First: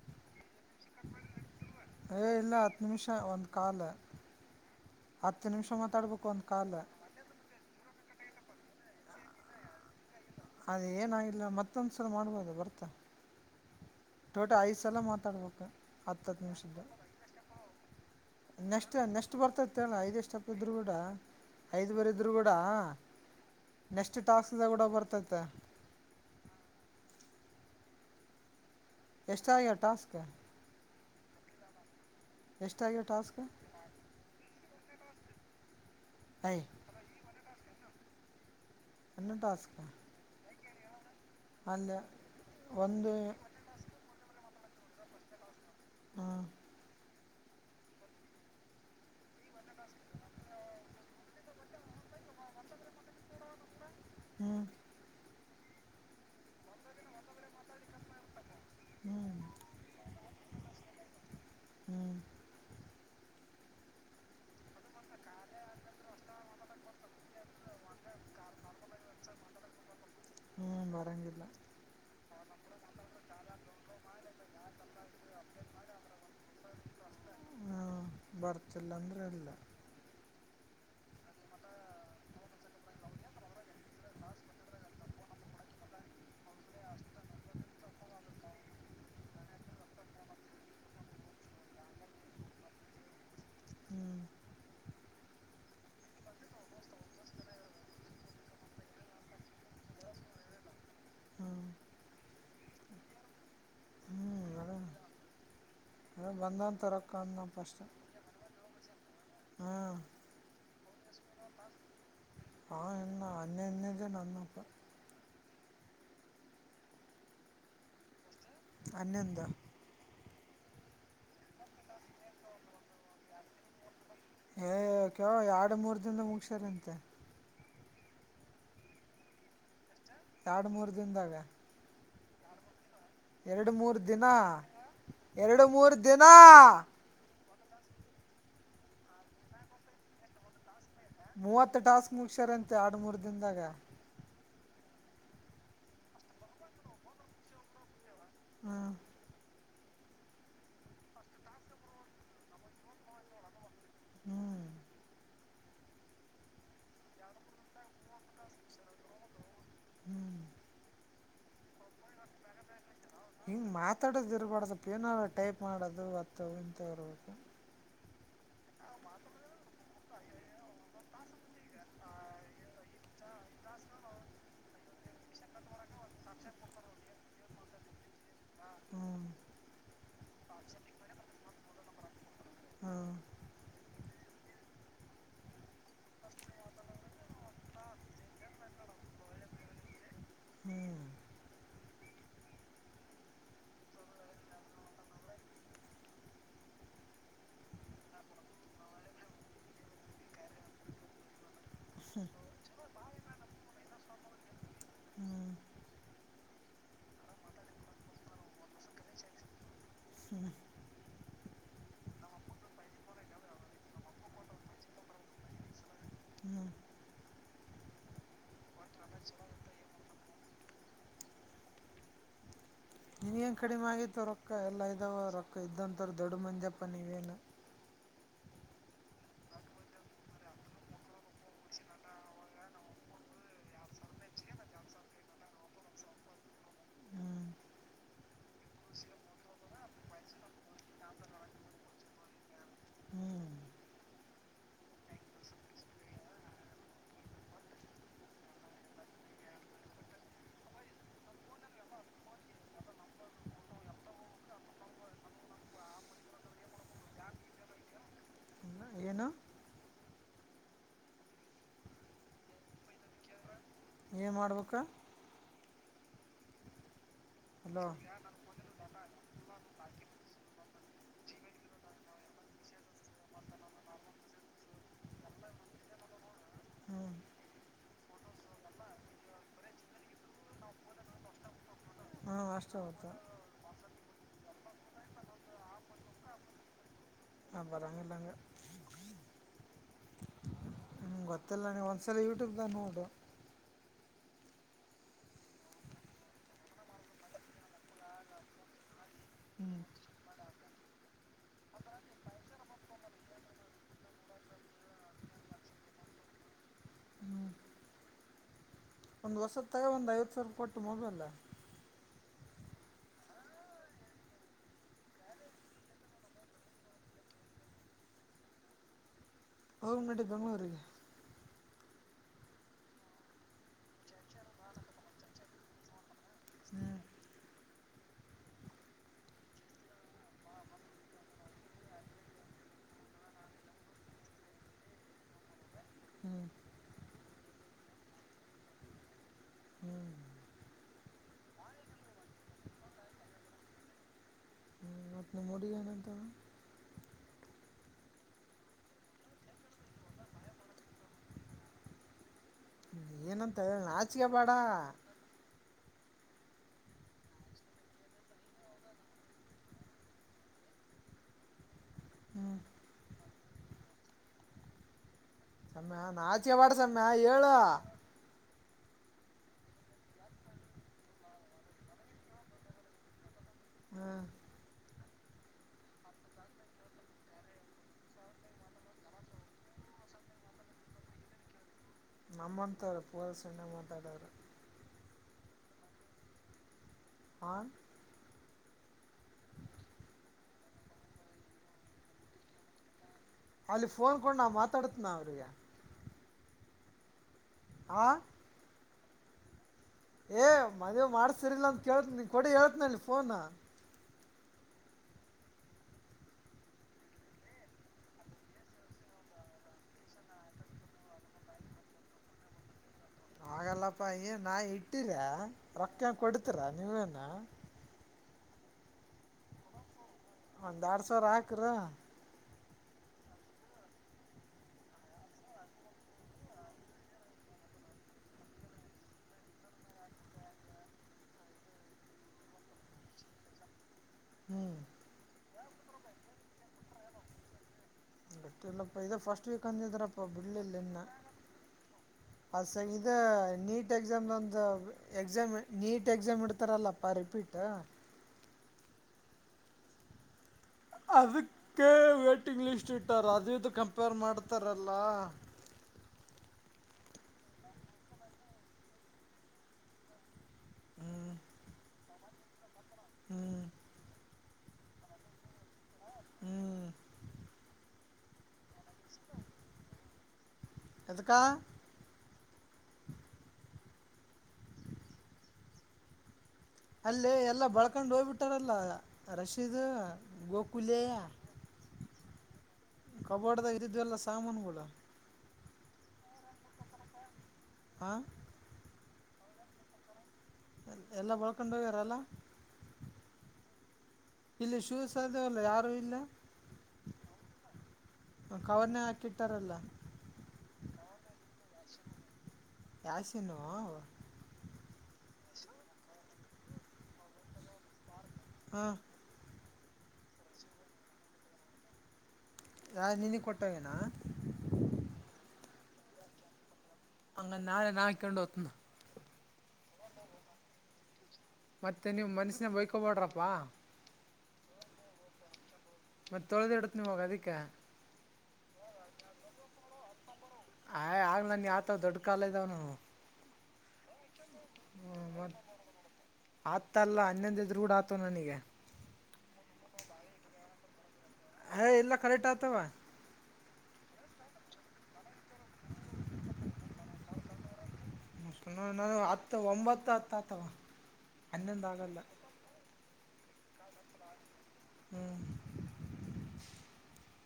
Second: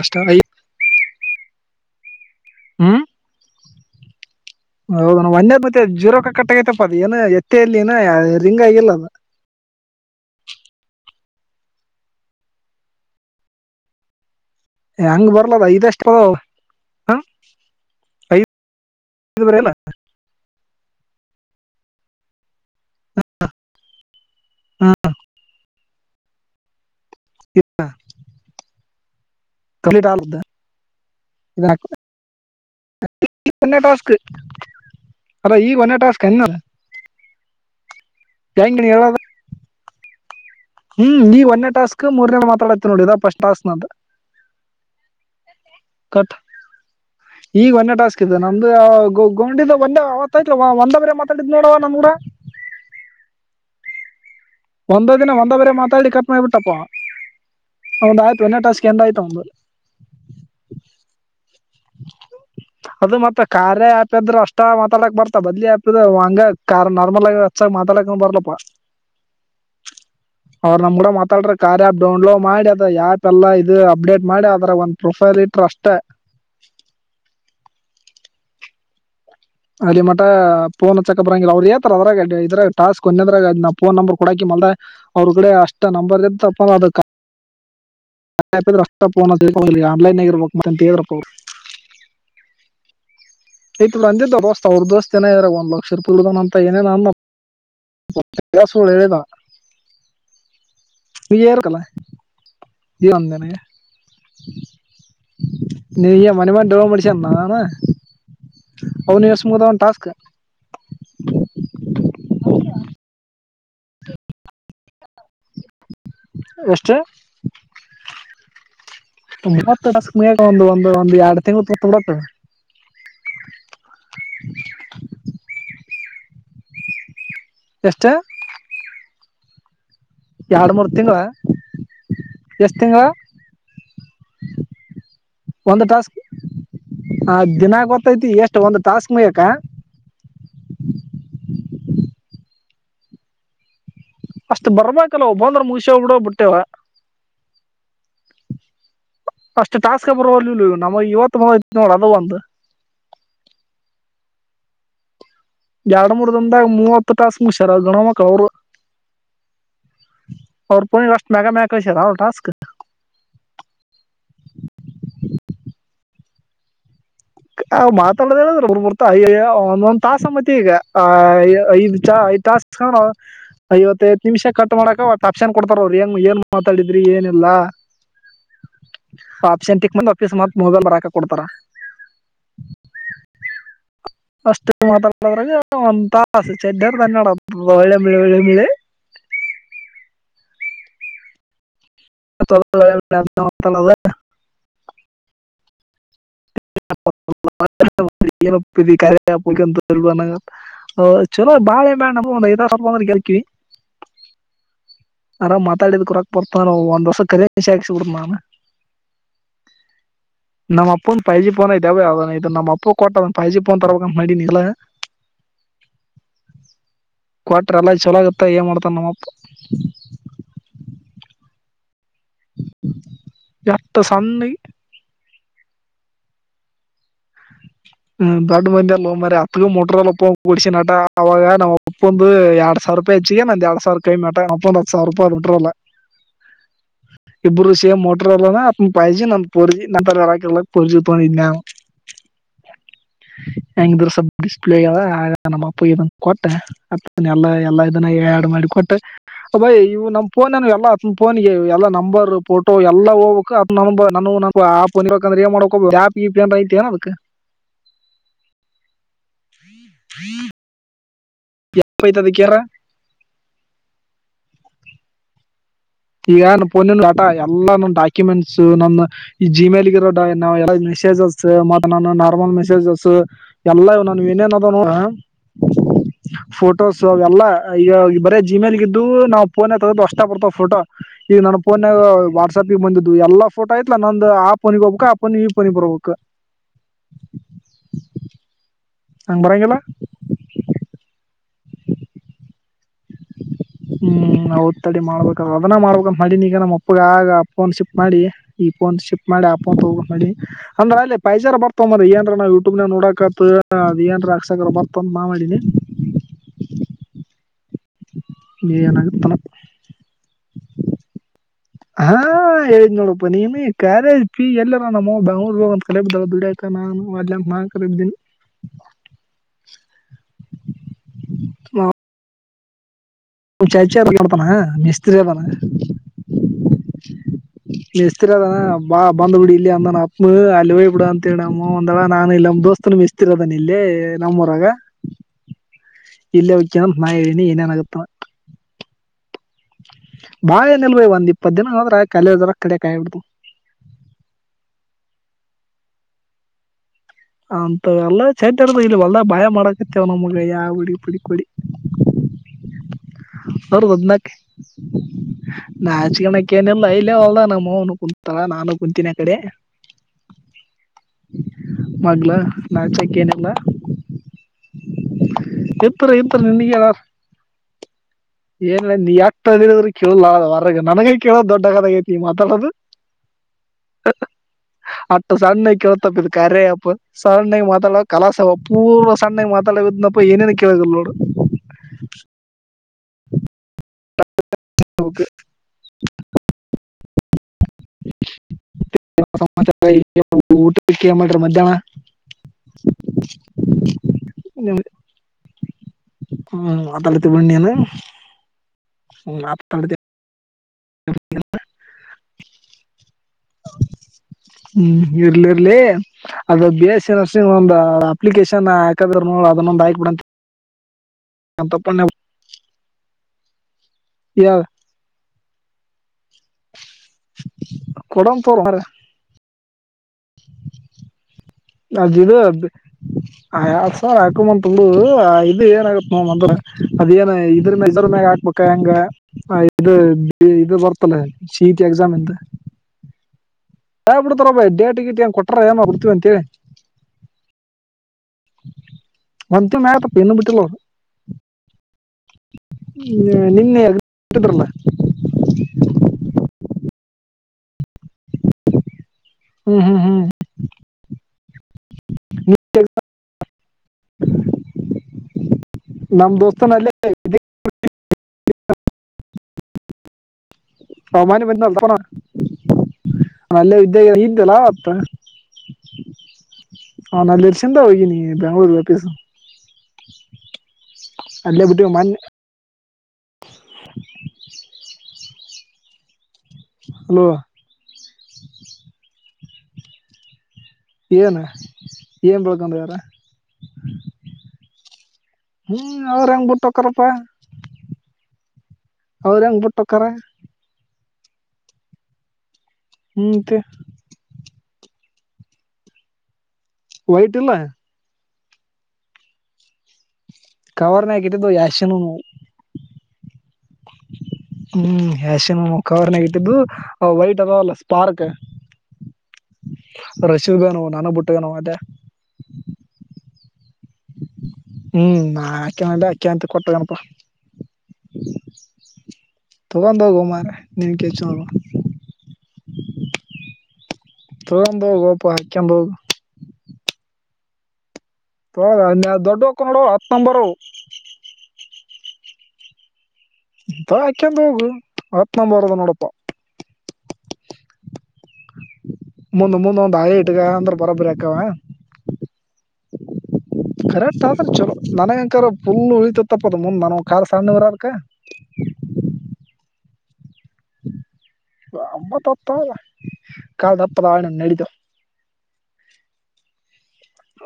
ಅಷ್ಟಯ ಏ ಇಲ್ಲ ಹತ್ತು ನಿಮಿಷ ಒಂದ ಕಾಲ ಹೌದಾ ಮನ್ದ ಮತ್ತೆ ಜೀರೋಕ ಒಂದು ಕಾಲ್ ಕಟ್ಟಕೈತಪ್ಪ ಅ ಏನು ಎತ್ತಲ್ಲಿ ನ ರಿಂಗ್ ಆಗಿಲ್ಲ ಅಲ್ಲ ಅದ ಏನಾಗಿಲ್ಲ ಮತ್ತೊಂದ್ಸಲ ಮಾಡ್ಬೋದು ಬರ್ತಾ ಟೋಟ ಐದು ಸಲ ಹೆಂಗ್ ಮಾತಾಡ್ಬೇಕು ಬರ್ಲದ ಐದಷ್ಟ ಹತ್ತುತ್ತು ನಿಮಿಷ್ದ ಹ ಐದು ನೆಟ್ ಮ ನೆಕ್ಸ್ಟ್ ಬರಲ್ಲ ಬರ್ತತ್ತ ಅಣ ಐದ ಎಷ್ಟಪ್ಪ ಇದ್ರು ಕೂಡ ಐದ್ ಬರಿದ್ರು ಕೂಡಾ ನೆಸ್ಟ್ ಟಾಸ್ಕ್ ದ ಕೂಡ ಬರ್ತತೆ ಶಪ್ಪ ಎಷ್ಟ್ಯ ಟಾಸ್ಕ್ ಟಾಕ್ ಎಷ್ಟಾಗ್ಯ ಅ ಟಾಸ್ಕ್ ಈಗ ಒ ಟಾಸ್ಕ್ ಕಲ್ಲ ಐ ಅ್ಣ ಸ್ಕ ಹ್ಮ್ ಈ ಒಂದನೇ ಟಾಸ್ಕ್ ಮೂರನೇ ಮಾತಾಡತ್ತ ನೋಡಿ ಒಂದು ಫಸ್ಟ್ ಟಾಸ್ಕ್ ನದ ಕಟ್ ಹ ಈಗ ಒಂದೇ ಟಾಸ್ಕ್ ಇದೆ ನಮ್ದು ಗೊಂಡಿದ ಒಂದೇ ಅವತ್ತ ಆಯ್ತ್ ಒಂದ ಬೇ ಮಾತಾಡಿದ್ ನೋಡವ ನಮ್ ಕೂಡ ಕ ಒಂದ ದಿನ ಒಂದ ಬರೆ ಮಾತಾಡಿ ಕತ್ನೋಗ್ಬಿಟ್ಟಪ್ಪ ಒಂದ ಆಯ್ತು ನಟಾಸ್ಕ ಎಂದ ಹ್ಞೂ ಆಯ್ತಾ ಒಂಬಲ್ಲ ಹ್ಮ್ ಅದು ಮತ್ತ ಕ ಆ್ಯಪ್ ಇದ್ರೆ ಅಷ್ಟ ಮಾತಾಡಕ್ ಬರ್ತ ಬದಲಿ ಆಪ್ ಹಂಗ ಕಾರ್ ನಾರ್ಮಲ್ ಆಗಚ್ಚ ಮಾತಾಡ ಬರ್ಲಪ್ಪಾ ಸ ಅವ್ರ ನಮ್ ಕೂಡ ಮಾತಾಡ್ರ ಕಾರ್ಯಪ್ ಡೌನ್ಲೋಡ್ ಮಾಡಿ ಅದ ಆ್ಯಪ್ ಎಲ್ಲಾ ಇದು ಅಪ್ಡೇಟ್ ಮಾಡಿ ಅದ್ರ ಒ ಪ್ರೂಫ್ ಟ್ರಸ್ ಹ್ಞೂ ಬರ್ತಿಲ್ಲ ಅಂದ್ರೆ ಹೇಳ ಅಲ್ಲಿ ಮಠ ಫೋನ್ ಹ ಚಕ ಬರಂಗಿಲ್ಲ ಅವ್ರರು ಯತರ ಅದ್ರಾಗ ಇದ್ರ ಟಾಸ್ಕ್ ಒಂದದ್ರಾಗ ನಂಬರ್ ಕೊಡಾಕಿ ಅವ್ರ ಕಡೆ ಅಷ್ಟ ನಂಬರ್ ಇ ತಪ್ಪಂದ್ರ ಅದ ಅಷ್ಟೋ ಆನ್ಲೈನ್ ಆಗಿರ್ಬೇಕಕ್ ಮತ್ತೆಂತ ಹೇಳ್ರಪ್ಪ ಅವರು ಹ್ಞೂ ಅಂದಿದ್ದ ದೋಸ್ತ ಅವ್ರ ದೋಸ್ತ ಏನ ಇದಾರೆ ಒಂದ ಲಕ್ಷ ರೂಪಾಯಿಳ್ದ ಅಂತ ಏನೇ ನ ಅ ಹಸಡೆದ ಹ್ಞೂ ವಿಜರ್ಕ ಇ ಒಂದಂದನ ಹ್ಞೂ ಅದ ನೀ ಅದ ಮಣಿಮನ್ ಡ ಬಂದಂಥ ರೊಕ್ಕ ಮುಡಚ ನಣ ಅಂದನಪ್ಪ ಅಷ್ಟೆ ಅ ನೀಯ ಸಂಬಧದಬನ್ ಹಾಂ ಟಸ್ಕ ಹಾ ಇ ಅನ್ನನ್ನಜ ನನ್ನಪ ಎಷ್ಟಷ್ಟೇ ಅನ್ನ ಎಂದ ಯಾಕ ಒಂದು ಒಂದು ಒಂದು ಎರಡು ತಿಂಗಳ ತಂಬರತ್ತ ಏ ಕೆವ ಎರಡು ಮೂರ್ ದನ್ ಮುಗಸ್ಯಾರ ಅಂತೆ ಚಷ್ಟಟಾ ಎರಡು ಮೂರ್ ದಿನದಾಗ ಎಷ್ಟ ಎರಡು ಮೂರು ದಿನ ಎರಡು ಒಂದ್ ಮೂರು ಟಾಸ್ಕ್ ದಿನ ದಿನ ಗೊತ್ತೈತಿ ಎಷ್ಟು ಒಂದು ಟಾಸ್ಕ್ ಮಯಕ. ಮೂವತ್ತು ಟಾಸ್ಕ್ ಮುಗಸಾರ ಅಂತೆ ಆಡ್ ಮೂರ್ ದಿನದಾಗ ಅಷ್ಟ್ ಬರ್ಬೇಕಲ್ಲ ಒಬ್ಬಂದ್ರ ಮುಗಸ್ ಬಿಡ ಬಿಟ್ಟೆವ ಹ್ಮ ಅಷ್ಟು ಾಸ್ಕ್ ಬರುವ ನಮ ಇವತ್ತು ಮ ನೋಡ ಅದು ಒಂದು ಹ್ಮ್ ಎರಡು ಮೂರು ದದಾಗ ಮೂವತ್ತು ಟಾಸ್ ಮುಷಾರ ಗಣಮ್ಮಕ್ ಅವರು. ಹ್ಞೂ ಅವ್ರು ಪಿಷ್ಟ ಮಗ ಮ ಅವ ಟಾಸ್ಕ್ ಹಿಂಗ್ ಮಾತಾಡೋದು್ ಇರಬಾರಡ ಸ್ವಲ್ ಪನ ಟೈಪ್ ಮಾಡೋದು ಅತ್ತು ಇಂತವರು. ಮಾತಾಡೋದದ್ರ ಒ್ರ ಬರ್ತ ಅಯ್ಯಯ್ಯ ಒಂದೊಂದ್ ತಾಸ ಮತ್ತ ಈಗ ಐದ್ ಐ ಟಾಸ್ಕ್ ಐವತ್ತೈದು ನಿಮಿಷ ಕಟ್ ಮಾಡಕ ಅವ ಅಪ್ಸನ್ ಕೊಡ್ತಾರ ಅವರು ಹೆಂಗ ಏನ್ ಮಾತಾಡಿದ್ರಿ ಏನಲ್ಲಾ ಹ್ಞೂ ಅಪ್ಸನ್ಕ್ ಬಂದ ಅಫೀಸ್ ಮತ್ತ್ ಮೊಬೈಲ್ ಬರಾಕ ಕೊಡ್ತಾರ ಹಾ ಅಷ್ಟು ಮಾತಾಡದ್ರಾಗ ಒಂತಾಸ ಚೆಡ್ಜರ್ ತನ್ನಡ ಒಳ್ಳೆಂಬಳಿ ಒಳ್ಳೆಂಬಳಿ ಹ ಹ್ಮ್ [inaudible] ತ ಬ ಬಾಯ ಬಪ್ಪ ಅಂದ ಇದ್ ಸ್ರೆ ಕೇಳ್ಕವಿ ಹ್ಞೂ ಆರಾಮ್ ಮಾತಾಡಿದ ಕೊರಕ್ ಬರ್ತಾನ ಒಂದ್ ವರ್ಷ ಕರಿ ಶಾಕ್ಸಬಡ ನಾನು. ಹ್ಮ ನಮ್ಮ ಅಪ್ಪನ್ ಪೈಜಿ ೋನ್ ಐತೆಾವದ ನಮ್ಮಪ್ಪ ಕೊಟ್ಟ ಪೈಜಿಫೋನ್ ತರಬೇಕಂತ ಮಾಡಿ ನೀಲ್ಲ ಹ್ಞೂ ಕ್ವಾರಟ್ರ ಎಲ್ಲ ಚಲೋಗತ್ತ ಏನ್ ಮಾಡ್ತಾನ ನಮ್ಮಪ್ಪ ನೀವ ನ್ ಕಡಿಮೆ ಎಷ್ಟು ಆಗಿತ್ತುವ ಸಣ್ಣ ರೊಕ್ಕ ಎಲ್ಲಾ ಇದಾವ ರೊಕ್ಕ ಇದ್ದಂತವ್ರ ದೊಡ್ಡ ಮಂಂದಜಪ್ಪ ನೀವೇನು. ಹ್ಮ್ ದೊಡ್ ಮಂದಿ ಅಲ್ಲ ಮ ಅತ್ಗ ಮೊಟ್ರಲ್ ಒಪ್ಪ ಗಡಿಸಿಿ ನಟ ಅವಾಗ ನಮ್ಮ ಅಪ್ಪ ಒಂದು ಎರಡ್ ಸಾವಿರ. ರುಪಾಯ್ ಹೆಚ್ಚಿಗೆ ನಂದ ಯಡ ಸಾವರ ಕ ಅಟ್ಟ ನಮ್ಮ ಅಪ್ಪಂದ ಹತ್ತ ಸವರಾ ಪಾಯಿ ಬಿಟ್ಟಿರಾಲ. [inaudible] ಇಬ್ಬರು ಸೇಮ್ ಮೋಟ್ರರ್ ಅಲ್ಲ ಅದ ಪೈಜಿ ನಮ್ ಪೋರ್ಜಿ ನಂತರಾಕ ಪೋರ್ಜಿ ತಗೊಂಡಿದ್ನ ನಾನ [inaudible] ಹೆಂಗ ಇದ್ರೂ ಸ್ವಲ ಡಿಸ್ಪ್ಲೇಯ್ಯ ಅದ ನಮ್ಮ ಅಪ್ಪಗ ಇದನ್ ಕೊಟ್ಟ ಅ ಎಲ್ಲ ಎಲ್ಲಾ ಇದನ ಯಾಡ ಮಾಡಿಕೊಟ್ಟೆ ಅಭಯ್ ಇವ್ ನಮ್ ಫೋನನಾನು ಎಲ್ಲ ಆತನ ಫೋನಗ ಎಲ್ಲ ನಂಬರ್ ಫೋಟೋ ಎಲ್ಲಾ ಹೋಗ್ಕ್ ಅದ ನ ನ ನ ಆ ಪ ನಿರ್ಬೇಕಂದ್ರ ಆಪ್ ಗಿಪ್ ಏನಾರ ಐತೇನ ಅದ್ಕ [inaudible] ಏನು [inaudible] ಆಪ್ ಐತಿ ಅದಕ ಏರ್ ಏನ್ ಮಾಡ್ಬೇಕ. ಈಗ ನ ಪೋನಿನ ಡಾಟ ಅಲೋ ಎಲ್ಲಾನ ಡಾಕ್ಯುಮೆಂಟ್ಸ್ ನ ಈ ಜಿಮೇಲ್ಗಿರೋ ನ ರ ಮೆಸೇಜಸ್ ಮ ನ ನಾರ್ಮಲ್ ಮೆಸೇಜಸ್ ಎಲ್ಲ ಇ ನ ಏನೇನದ [inaudible] ಫೋಟೋಸ್ ಹ್ಞೂ ಅವೆಲ್ಲ ಈ ಬರೇ ಜಿಮೇಲ್ಗ ಇದ್ದು ನಾವ ಫೋನನ್ಯಾಗ ತಗದ್ದು ಅಷ್ಟ ಬರ್ತಾವ ಫೋಟೋ. ಈಗ ನನ್ ಫೋನ್ ನ್ಯಾಗ ಹ್ಞೂ ವಾಟ್ಸಆಪ್ಗ ಅಷ್ಟೇ ಗೊತ್ತಾ ಬಂದಿದ್ದು ಎಲ್ಲಾ ಫೋಟೋ ಐತ್ಲ ನಂದ ಆಪ್ ಪನಿಕೋಬೇಕ್ಕ ಆ ಫೋನಿಗ ಇ ಫೋನಿಗ ಬರಬೇಕ. ಹ ಬರಂಗ ಇಲ್ಲಂಗ. ಹಂಗ ಬರಂಗಿಲ್ಲ. ಹ್ಞೂ ಗೊತ್ತಿಲ್ಲ ನಂಗ ಒಂದ್ಸಲ ಯೂಟ್ಯೂಬ್ ದಾಗ ನೋಡು. ಹ್ಮ ಹೌದ ತಡಿ ಮಾಡ್ಬೇಕ ಅದನ್ನ ಮಾಡ್ಬೇಕ ಮಾಡಿನ ಈಗ ನಮ್ಮ ಅಪ್ಪಗ ಆಗ ಫೋನ್ ಶಿಪ್ ಮಾಡಿ ಈ ಫೋನ್ ಶಿಪ್ ಮಾಡಿ ಆ ಫೋನ್ ಹ್ಞೂ ತುಗೋಬೇಕ ಮಾಡೀನಿ. ಅಲ್ಲೋ ಅಲ್ಲಿ ಪೈಜ ಅರಾ ಬರ್ತ ಮ್ರ ಏನ್ರ ನಾವ ಯೂಟ್ಯೂಬ್ ನ್ಯಾಗ ನೋಡಕತ್ ಅದ ಏನ್ರ ಆಕ್ಸಕ ಅರ ಬರ್ತ ಅತ್ತ ನಾ ಮಾಡಿನಿ. [inaudible] ಒಂದ ಏನಾಗುತ್ತನ ವರ್ಷದ ತಗ ಒಂದ ಐವತ್ತ ಸಾವಿರ ಕೊಟ್ಟ ಮೊಬೈಲ್. ಹಾ ಹೇಳಿದ ನೋಡಪ್ಪ ನೀನ ಕ್ಯಾರೇಜ್ ಫಿ ಎಲ್ಲನ ನಮ್ಮ ಬೆಂಗಳೂರ್ ಹ ಕಲಡ ಬಿಡಾಕ ನಾನು ಒಲ್ಲ ಅಂತ [unintelligible] ಹೌ ನಡಿ ಬೆಂಗಳೂರಿಗಿ ಹಾ ಹ ಚಾಚಡ್ತಾನ ಮಿಸ್ತ್ರಿ ಅದಾನ. ಹ್ಮ. ಮೇಸ್ತ್ರಿ ಅದನ ಬಾ ಬಂದ್ ಬಿಡ ಇಲ್ಲಿ ಅಂದನ ಅಪ್ಪ ಅಲ್ಲಿ ಹೊಯ್ ಬಿಡ ಅಂತ ಹೇಳಿ ನಮ್ಮ ಅವ್ವ ಅಂದಳ ನಾನು ಇಲ್ಲ ದೋಸ್ತನ ಮೇಸ್ತ್ರಿ ಅದನ ಇಲ್ಲೇ ನಮ್ಮ ಊರಾಗ ಹ್ಞೂ ಇಲ್ಲ ಹೋಕ್ಕನ ಅಂತ ನಾ ಹೇಳೀನಿ ಏನನಗತ್ತ. ಹ್ಞೂ ಬಾಳ ಏನಿಲ್ಲರಿ ಒಂದ್ ಇಪ್ಪತ್ತ ದಿನ ಅದ್ರ ಅಕಾ ಕಡೆ ಕಾಯಿ ಹಿಡ್ದ ಮೂಡಿಯನಂತ ಅಂತ ಎಲ್ಲ ಚೇಟರ್ದ ಇಲ್ಲಿ ಹೊಲ್ದ ಬಾಳ ಮಾಡಕತ್ತೇವ ನಮ್ಗ ಯಾವಡಿ ಪಡಿ ಪಡಿ ಏನಂತ ಹೇಳ ನಾಚಕಬೇಡ. ನಾಚ್ಕನಕ್ಕ ಏನಿಲ್ಲ ಇಲ್ಲೇ ಹೊಲ್ದಗ ನಮ್ಮ ಅವನು ಕುಂತಾಳ ನಾನು ಕುಂತೀನಿ ಆ ಕಡೆ [inaudible] ಮಗ್ಲ ಹ್ಞೂ ನಾಚಕ ಏನಿಲ್ಲ. ಸಮ್ಮ ಇತ್ರ ಇತ್ರ ನಾಚಕ ಬ್ಯಾಡ ಸಮ್ಮ ಹೇಳು. ಏನ್ ನೀ ಯಾಕ ತರದ ಇರೋದ್ರ ಕೇಳ ಹೊರಗ ನನಗ ಕೇಳೋ ದೊಡ್ಡ ಕಥಗೈತಿ ಮಾತಾಡೋದು. ಹ್ಞೂ ಅಟ್ಟ ಸಣ್ಣ ಕೆಳತಪ್ಪ ಇದ ಕರ ಸಣ್ಣ ಮಾತಾಡ ಕಲಾಶಾವ ಪೂರ್ವ ಸಣ್ಣಗ ಮಾತಾಡಿದ್ನಪ್ಪ ಏನೇನ ಕೇಳದಲ್ ನೋಡು. ನಮ್ಮಂತ್ರ ಪೂರ ಸಣ್ಣ ಮಾತಾಡರು. ಹಾ [unintelligible] ಉಟಕ ಏನ್ ಮಾಡಿರ ಮದ್ಯಾನ್ಹ. ಅಲ್ಲಿ ಫೋನ್ ಕೂಡ ನಾ ಮಾತಾಡತನ ಅವ್ರಿಗ ಹ್ಮ್ [unintelligible] ಹಾ. [unintelligible] ಮದ್ ಮಾಡ್ಸ್ತಿರಿಲಿಲ್ಲ ಅಂತ ಕೇಳ್ತ ನೀ ಕೊಡಿ ಹೇಳ್ತನಲ್ಲಿ ಫೋನ್. ಹ್ಮ್ ಇರ್ಲಿ ಇರ್ಲಿ. ಅದು ಬಿ ಎಸ್ ಸಿ ನರ್ಸಿಂಗ ಒಂದ್ ಅಪ್ಲಿಕೇಶನ್ ಹಾಕದ್ರರು ನ ಅದನ್ನೊಂದ ಆಯಕ್ ಬಿಡಂತ್. ನ ತಪ್ಪನ್. ಹಾಗಲ್ಲಪ್ಪಾ ಏ ನಾ ಇಟ್ಟೀರ. ರೊಕ್ಕಂಗ ಕೊಡ್ತೀರಾ ನೀವೇನ. ಕೊಡನ ತೋರೋ ಮಾರಾಯ. ಒಂದ್ ಎರಡ್ ಸಾವಿರ ಹಾಕ್ [unintelligible] ಯಡ್ ಸಾವ ಹಾಕಂಬಂತಲ್ಲ ಇದು ಏನ ಆಗುತ್ತತ್ ನ ಅಂದ್ರ ಅದ ಏನ್ ಇದ್ರ ಮಜ್ರ ಮ್ಯಾಗ ಹಾ ಮ ಹೆಂಗ [unintelligible] ಇ ಇ ಬರ್ತಲ್ಲ ಸಿ ಇ ತಿ ಎಕ್ಸಾಮ್ ಎಂತ. [inaudible] ಹ ಬಿಡ್ತಾರ ಬ ಹ್ಞೂ ಡೇಟ ಗಿಟ್ ಏನ್ ಕೊಟಾರ ಏನ್ ಬರ್ತೀವಿ ಅಂತೇಳಿ. ಅಷ್ಟ ಇಲ್ಲಪ್ಪ ಇದ ಫಸ್ಟ್ ವೀಕ್ ಒಂದ್ ತಿಂಗ್ಳ್ ಆಯ್ತಪ್ಪ ಅಂದಿದಾರಪ್ಪ ಇನ್ನು ಬಿಟ್ಟಿಲ್ಲ ಬಿಡ್ಳ್ಳಲ್ಲಿ ಇನ್ನ. ಅ ಸ ಇ ಅವ್ರು ನಿನ್ನೆ ನೀಟ್ ಎಕ್ಸಾಮ್ ಬಿಟ್ಟಿದ್ರಲ್ಲ ಒಂದು ಎಕ್ಸಾಮ್ ನೀಟ್ ಎಕ್ಸಾಮ್ ಇಡ್ ಇಡತರಲ್ಲಪ್ಪ ರಿಪೀಟ್. ಹ್ಮ ಹ್ಮ್ ಹ್ಮ್. ಅದಕ್ಕೆ ವೇಟಿಂಗ್ ಲಿಸ್ಟ್ ಇಟ್ಟಾರ ಅದು ಇದಕ್ ಕ ಕಂಪೇರ್ ಮಾಡ್ತಾರಲ್ಲ. [inaudible] ಹ್ಞೂ ಹ ಮನೆ ಬಂದ ತಪ್ಪನ ಹ್ಞೂ ಅಲ್ಲೇ ಇದ್ಯ ಇದ್ದಲ್ಲ ಆತ್ತ. ಹ್ಞೂ ಹ ನಾ ಎರ್ಸಂತ ಹೋಗಿನಿ ನೀ ಬೆಂಗಳೂರು [unintelligible] ಎದಕ್ಕ ಅಲ್ಲೇ ಬಿಟ್ವಿ ಮನ್ನಿ. ಅಲೋ ಅಲ್ಲಿ ಎಲ್ಲಾ ಬಳ್ಕೊಂಡ್ ಹೋಗ್ಬಿಟ್ಟಾರಲ್ಲ ರಶೀದ ಗೋ ಏನ್ ಏನ್ ಬೆಳ್ಕೊಂಡ್ಯಾರ [unintelligible] ಕಬೋಡಾಗಿರೋ ಸಾಮಾನಗಳು. ಹ್ಮ್ ಅವ ರಂಗ ಬಿಟೊಕರಪ್ಪ. ಹ. ಅವ್ರ ಹಂಗ್ಬುಟ್ಟಕ್ಕಾರೆ. ಎಲ್ಲ ಬಳ್ಕೊಂಡು ಹೋಗ್ಯಾರಲ್ಲ. [unintelligible] ಇಲ್ಲಿ ಶೂಸ್ ಅದುಲ್ಲ ಯಾರು ಇಲ್ಲ. ವೈಟ್ ಇಲ್ಲ. ಕವರ್ನೇಗ ಹಾಕಿಟ್ಟಾರಲ್ಲ. ಕವರ್ನಯಾಗ ಇಟ್ಟಿದ್ದು ಯಾಷಿನುನೂ ಅವ. ಯಾಶೀನು. ಹ್ಮ್ ಯಶನ್ ಕವರ್ನಾಗ ಇಟ್ಟಿದ್ದು ವೈಟ್ ಅದಲ್ಲ ಸ್ಪಾರ್ಕ್. ಹ. ರಶಿವಗ [unintelligible] ನಾನ ಬುಟ್ಟಗ ನೋ ಅದ. ಯಾರ್ ನಿನಗ ಕೊಟ್ಟ ಹೋಗ್ಯಾನ. ಹ್ಮ್ ನಾಕ ಯಾಕೆಂತ ಕೊಟ್ಟ ಹೋಗ್ಯಾನಪ್ಪ. ಅವನ ನಾಳೆ ನಾ ಹಾಕೊಂಡ್ ಹೋಗ್ತೇನ. ತಗೊಂಡಂದು ಹೊಗೊ ಮಾರಾಯ [unintelligible] ಮತ್ತೆ ನೀವ ಮನಸನ್ಯಾಗ ಬೈಕೊಬೋಡ್ರಪ್ಪಾ. ತೊಂದ ಹೋಗೋ ಪಾ ಹಾಕೆಂದ ಹೋಗ. ಮತ್ತ ತೊಳದ ಇಡ್ತೇನ ಇವಾಗ ಅದಕ್ಕೆ. [unintelligible] ದೊಡ್ದು ಆಕ್ಕವ ನೋಡು ಹತ್ ನಂಬರ್ ಅವು. ಆಯ್ ಆಂಗ್ಲನ್ ಯಾವತಾವ್ ದೊಡ್ಡ ಕಾಲ ಇದ್ದಾವನು ಬಾ ಯಾಕಂದ ಹೋಗು ಹತ್ ನಂಬಾರದ ನೋಡಪ್ಪಾ ಆತ್ತಲ್ಲ ಮುಂದ ಮುಂದ ಒಂದ್ ಹಳೆ ಇಟ್ಗ ಅಂದ್ರೆ ಬರಬರಅಕತ್ತಿ ಹ ಎಲ್ಲ ಕರೆಕ್ಟ್ ಆಗ್ತಾವ ಕರೆಕ್ಟ್ ಆದ್ರೆ ಚಲೋ ನನಗಕಾರ ಪುಲ್ ಉಳಿತತ್ತಪ್ಪದ ಮುಂದ್ ನನ ಕಾರ್ ಸಣ್ಣ ಇರೋದಕ ಒಂಬತ್ತತ್ತು ಒಂಬತ್ತಹತ್ತ ಕಾಲ ದಪ್ಪ ಆದವಲ್ಲ ನಡಿತೈತಿ ಹ್ಞೂ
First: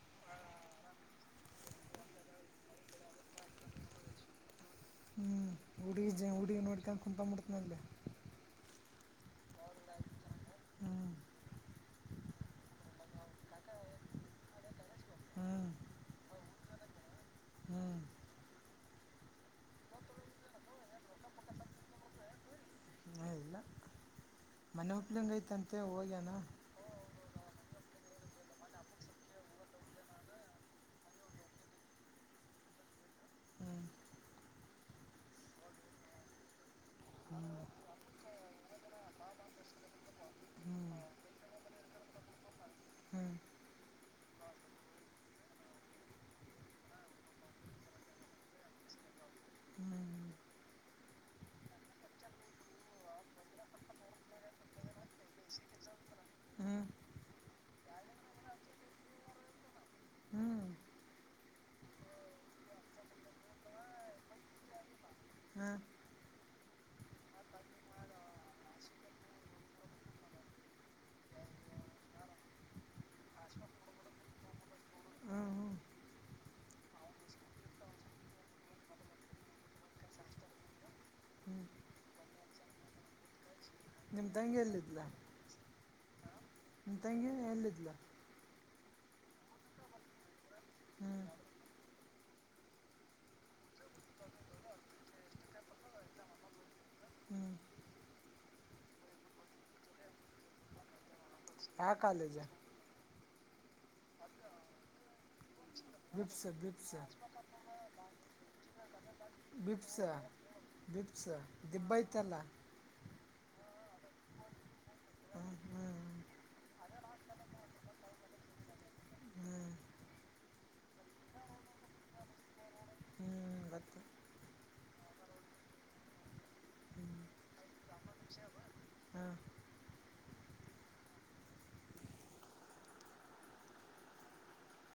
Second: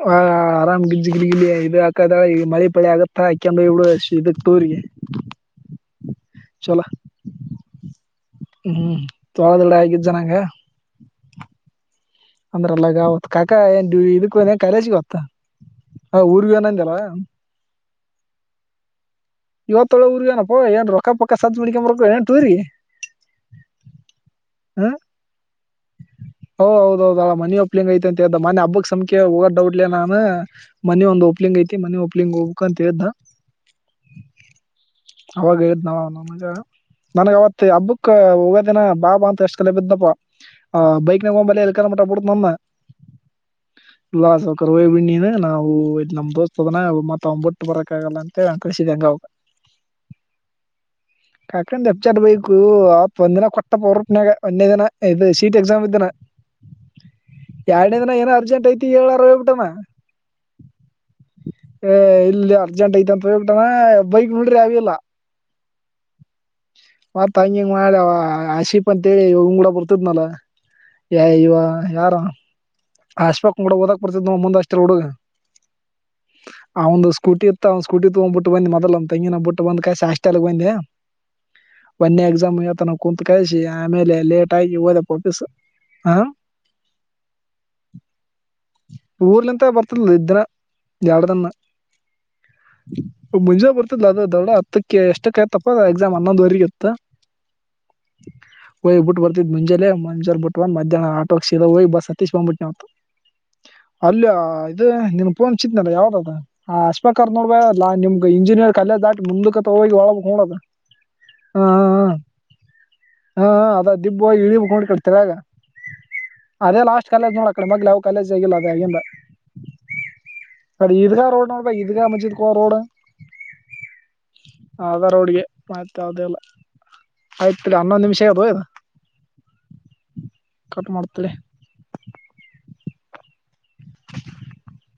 ಆ ಆರಾಮ್ ಗಿಜಿ ಗಿಲಿ ಗಿಲಿ ಇದು ಹಾಕದಾಗ ಈ ಮಳಿ ಪಳಿ ಆಗತ್ತಾ ಹಾಕೊಂಡು ಹೋಗ್ಬಿಡೋದು ಟೂರಿಗೆ ಹ್ಮ ಹುಡುಗಿ ನೋಡ್ಕೊಂತಾ ಕುತ್ಕೊಂಡು ಬಿಡೋದು ಹ್ಮ್ ತೋಳ ದಡ ಆಗಿದ್ ಹ್ಞೂ ಅಂದ್ರಲ್ಲ ಅವತ್ ಕಾಕಾ ಏನ್ ಇದಕ್ಕ ಕಾಲೇಜಿಗೆ ಇವತ್ತು ಹ್ಞೂ ಊರಿಗೆ ಹೋಗ್ಯಾನ ಐತಲ್ಲಾ ಹ್ಮ್ ಇವತ್ತೊಳೆ ಊರ್ಗೇನಪ್ಪೋ ಏನ್ ರೊಕ್ಕ ಪಕ್ಕ ಸಜ್ ಮಾಡ್ಕೊಂಬರಕ್ಕೆ ಹೋಗ್ಯಾನ ಏನ್ ಟೂರಿಗೆ ಹ್ಮ ಇಲ್ಲ ಮನೆ ಹ್ಮ್ ಒಪ್ಲಂಗೆ ಐತಂತೆ ಹೋಗ್ಯಾನ ಓ ಹೌದ ಹೌದ ಮನಿ ಒಪ್ಲಿಂಗ ಐತೆ ಅಂತ್ದ ಮನೆ ಹಬ್ಬಕ ಸಹ ಹೋಗೋ ಡೌಟ್ಲ ನಾನ ಮನೆ ಒಂದ ಓಪ್ಲಿಂಗ್ ಐತಿ ಮನೆ ಓಪ್ಲಿಂಗ ಹೋಗಬೇಕು ಅಂತ ಹೇಳ್ದ ಹ್ಞೂ ಅವಾಗ ಹೇಳಿದ್ದಾವ ನನ್ಗ ಅವತ್ತ ಹಬ್ಬಕ ಹೋಗದಿನ ಬಾಬಾ ಅಂತ ಎಷ್ಟ ಕಲೆ ಬಿದ್ನಪ್ಪ ಆ ಹ್ಞೂ ಎಲ್ಲಿ ಕ ಮಟಬಡ ನಮ್ಮ ಹ್ಞೂ ಈ ಕಡೆ ಹೋಗ್ಬಿಡು ನೀನು ನಾವು ನಮ್ಮ ದೋಸ್ತದನ ಮತ್ತ ಅವನ ಬಿಟ್ಟು ಬರಾಕ್ ಆಗೋದಿಲ್ಲ ಅಂತ ಕಳಿಸಿದ್ದೆ ಹಂಗೆ ಅವರ್ನ ಹ್ಮ್ ಕಾಕಾಂದ ಎಪ್ಚಾರ್ ಬೈಕು ಆತ್ ಒಂದಿನ ಕೊಟ್ಟಪ್ಪ ಅವ್ರಪ್ನಾಗ ಒನೆ ದಿನ ಇದು ಸೀಟ್ ಎಕ್ಸಾಮ ಇದ್ದನಾ ಹ್ಞೂ ಎರಡನೇ ದಿನ ಏನ ಅರ್ಜೆಂಟ್ ಐತಿ ಹೇಳಾರ ಹೋಗ್ಬಿಟ್ಟಾನ ಹಾ ಏ ಇಲ್ಲಿ ಅರ್ಜಂಟ್ ಐತ ಅಂತ ಹೋಗ್ಬಿಟ್ಟಾನ ಬೈಕ್ ನೋಡಿದ್ರ ಯಾವು ಇಲ್ಲ ಹ್ಮ ಮತ್ ಹಂಗ ಹೆಂಗ ಮಾಡಿ ಆವಾ ಆಶೀಪ ಅಂತೇಳಿ ಹುಡುಗುರ್ ಕೂಡ ಬರ್ತದ್ನಲ್ಲ ಹೇ ಇವ ಯಾರವನು ಅಷ್ಟಪಕ್ಡ ಕೂಡ ಓದಕ್ ಬರ್ತದನ ನೋಡ ಮುಂದ ಹಾಸ್ಟೆಲ್ ಹುಡುಗ ಹ ಆ ಒಂದು ಸ್ಕೂಟಿ ಇತ್ತ ಅವ್ ಸ್ಕೂಟ ತೊಗೊಂಡು ಬಿಟ್ಟ ಬಂದ ಮೊದಲ ನಮ್ಮ ತಂಗಿಯನ್ನು ಬಿಟ್ಟ ಬಂದ ಕಾಯಸಿ ಹಾಸ್ಟೆಲ್ಗೆ ಬಂದೆ [unintelligible] ಒನ್ನೇ ಎಕ್ಸಾಮ್ ಗೆ ಹೇಳ್ತಾನೆ ಕುಂತ ಕಳಿಸಿ ಆಮೇಲೆ ನಿಮ್ಮ ಲೇಟ್ ತಂಗಿ ಆಗಿ ಎಲ್ಲಿದ್ಲ ಓದಕ್ಕೆ ವಾಪಸ್ ಹ ನಿಮ್ಮ ತಂಗಿ ಎಲ್ಲಿದ್ಲು ಊರಿಂದ ಬರ್ತಿದ್ಲು ಇಷ್ಟ್ ದಿನ ಹ್ಞೂ ಎರಡು ದಿನ ಮುಂಜಾಗೆ ಬರ್ತದ ಅದು ಬೇಗ ಹತ್ತಕ್ಕೆ ಎಷ್ಟಕ್ಕಾಯತಪ್ಪ ಎಕ್ಸಾಮ್ ಹನೊಂದುವರೆಗೆ ಇತ್ತು ಹ್ಮ್ ಹೋಗ್ ಬಿಟ್ಟ ಬರ್ತಿದ ಮುಂಜಾನೆ, ಮುಂಜಾನೆ ಬಿಟ್ಟ ಮಧಹ್ನ ಆಟೋ ಕೆ ಸೀದಾ ಹೋಗಿ ಯಾವ ಬಸ್ ಹತ್ತಿಸಿ ಕಾಲೇಜ ಬಂದ್ಬಿಟ್ನಿ ಅಲ್ಲೇ ಇದು ನಿನ್ ಫೋನ್ ಿತ್ನ ಯಾವ್ದದ ಬಿಪ್ಸ ಆ ಬಿಪ್ಸ ಅಶಪಾಕರ್ ನೋಡಲ್ಲ ನಿಮ್ಗೆ ಇಂಜಿನಿಯರ್ ಕಲ್ಯ ದಾಟಿ ಮುಂದಕತ್ತ ಹೋಗಿ ಒಳ ಹೋಗಬೇಕು ದಿಪ್ಸ ದಿಬ್ಬ ಐತಲ್ಲ ಹಾ ಅದ ದಿಬ್ಬವಾಗಿ ಇಳಿಬೇಕು ಕೆಳಗೆ ಹ್ಞೂ ಹ್ಞೂ ಅದೇ ಲಾಸ್ಟ್ ಕಲ್ಲು ಐತಿ ನೋಡೋ ಆಕಡೆ ಈ ಕಡೆ ಯಾವ ಕಾಲೇಜು ಆಗಿಲ್ಲ ಆ ಕಾಲೇಜಾಗಿಂದ ಹ್ಞೂ ಅದು ಈದ್ಗಾ ರೋಡ್ ಈದ್ಗಾ ಮದಿದ್ಕೊರ್ ರೋಡ್ ಹ್ಞೂ ಗೊತ್ತು ಅದ ರೋಡಿಗೆ ಮತ್ತೆ ಯಾವುದು ಇಲ್ಲ ಆಯ್ತು ತಗೋ ಹನೊಂದು ನಿಮಿಷ ಯಾಗಿದೆ ಹಾ ಕಟ್ ಮಾಡ್ತಿ [unintelligible]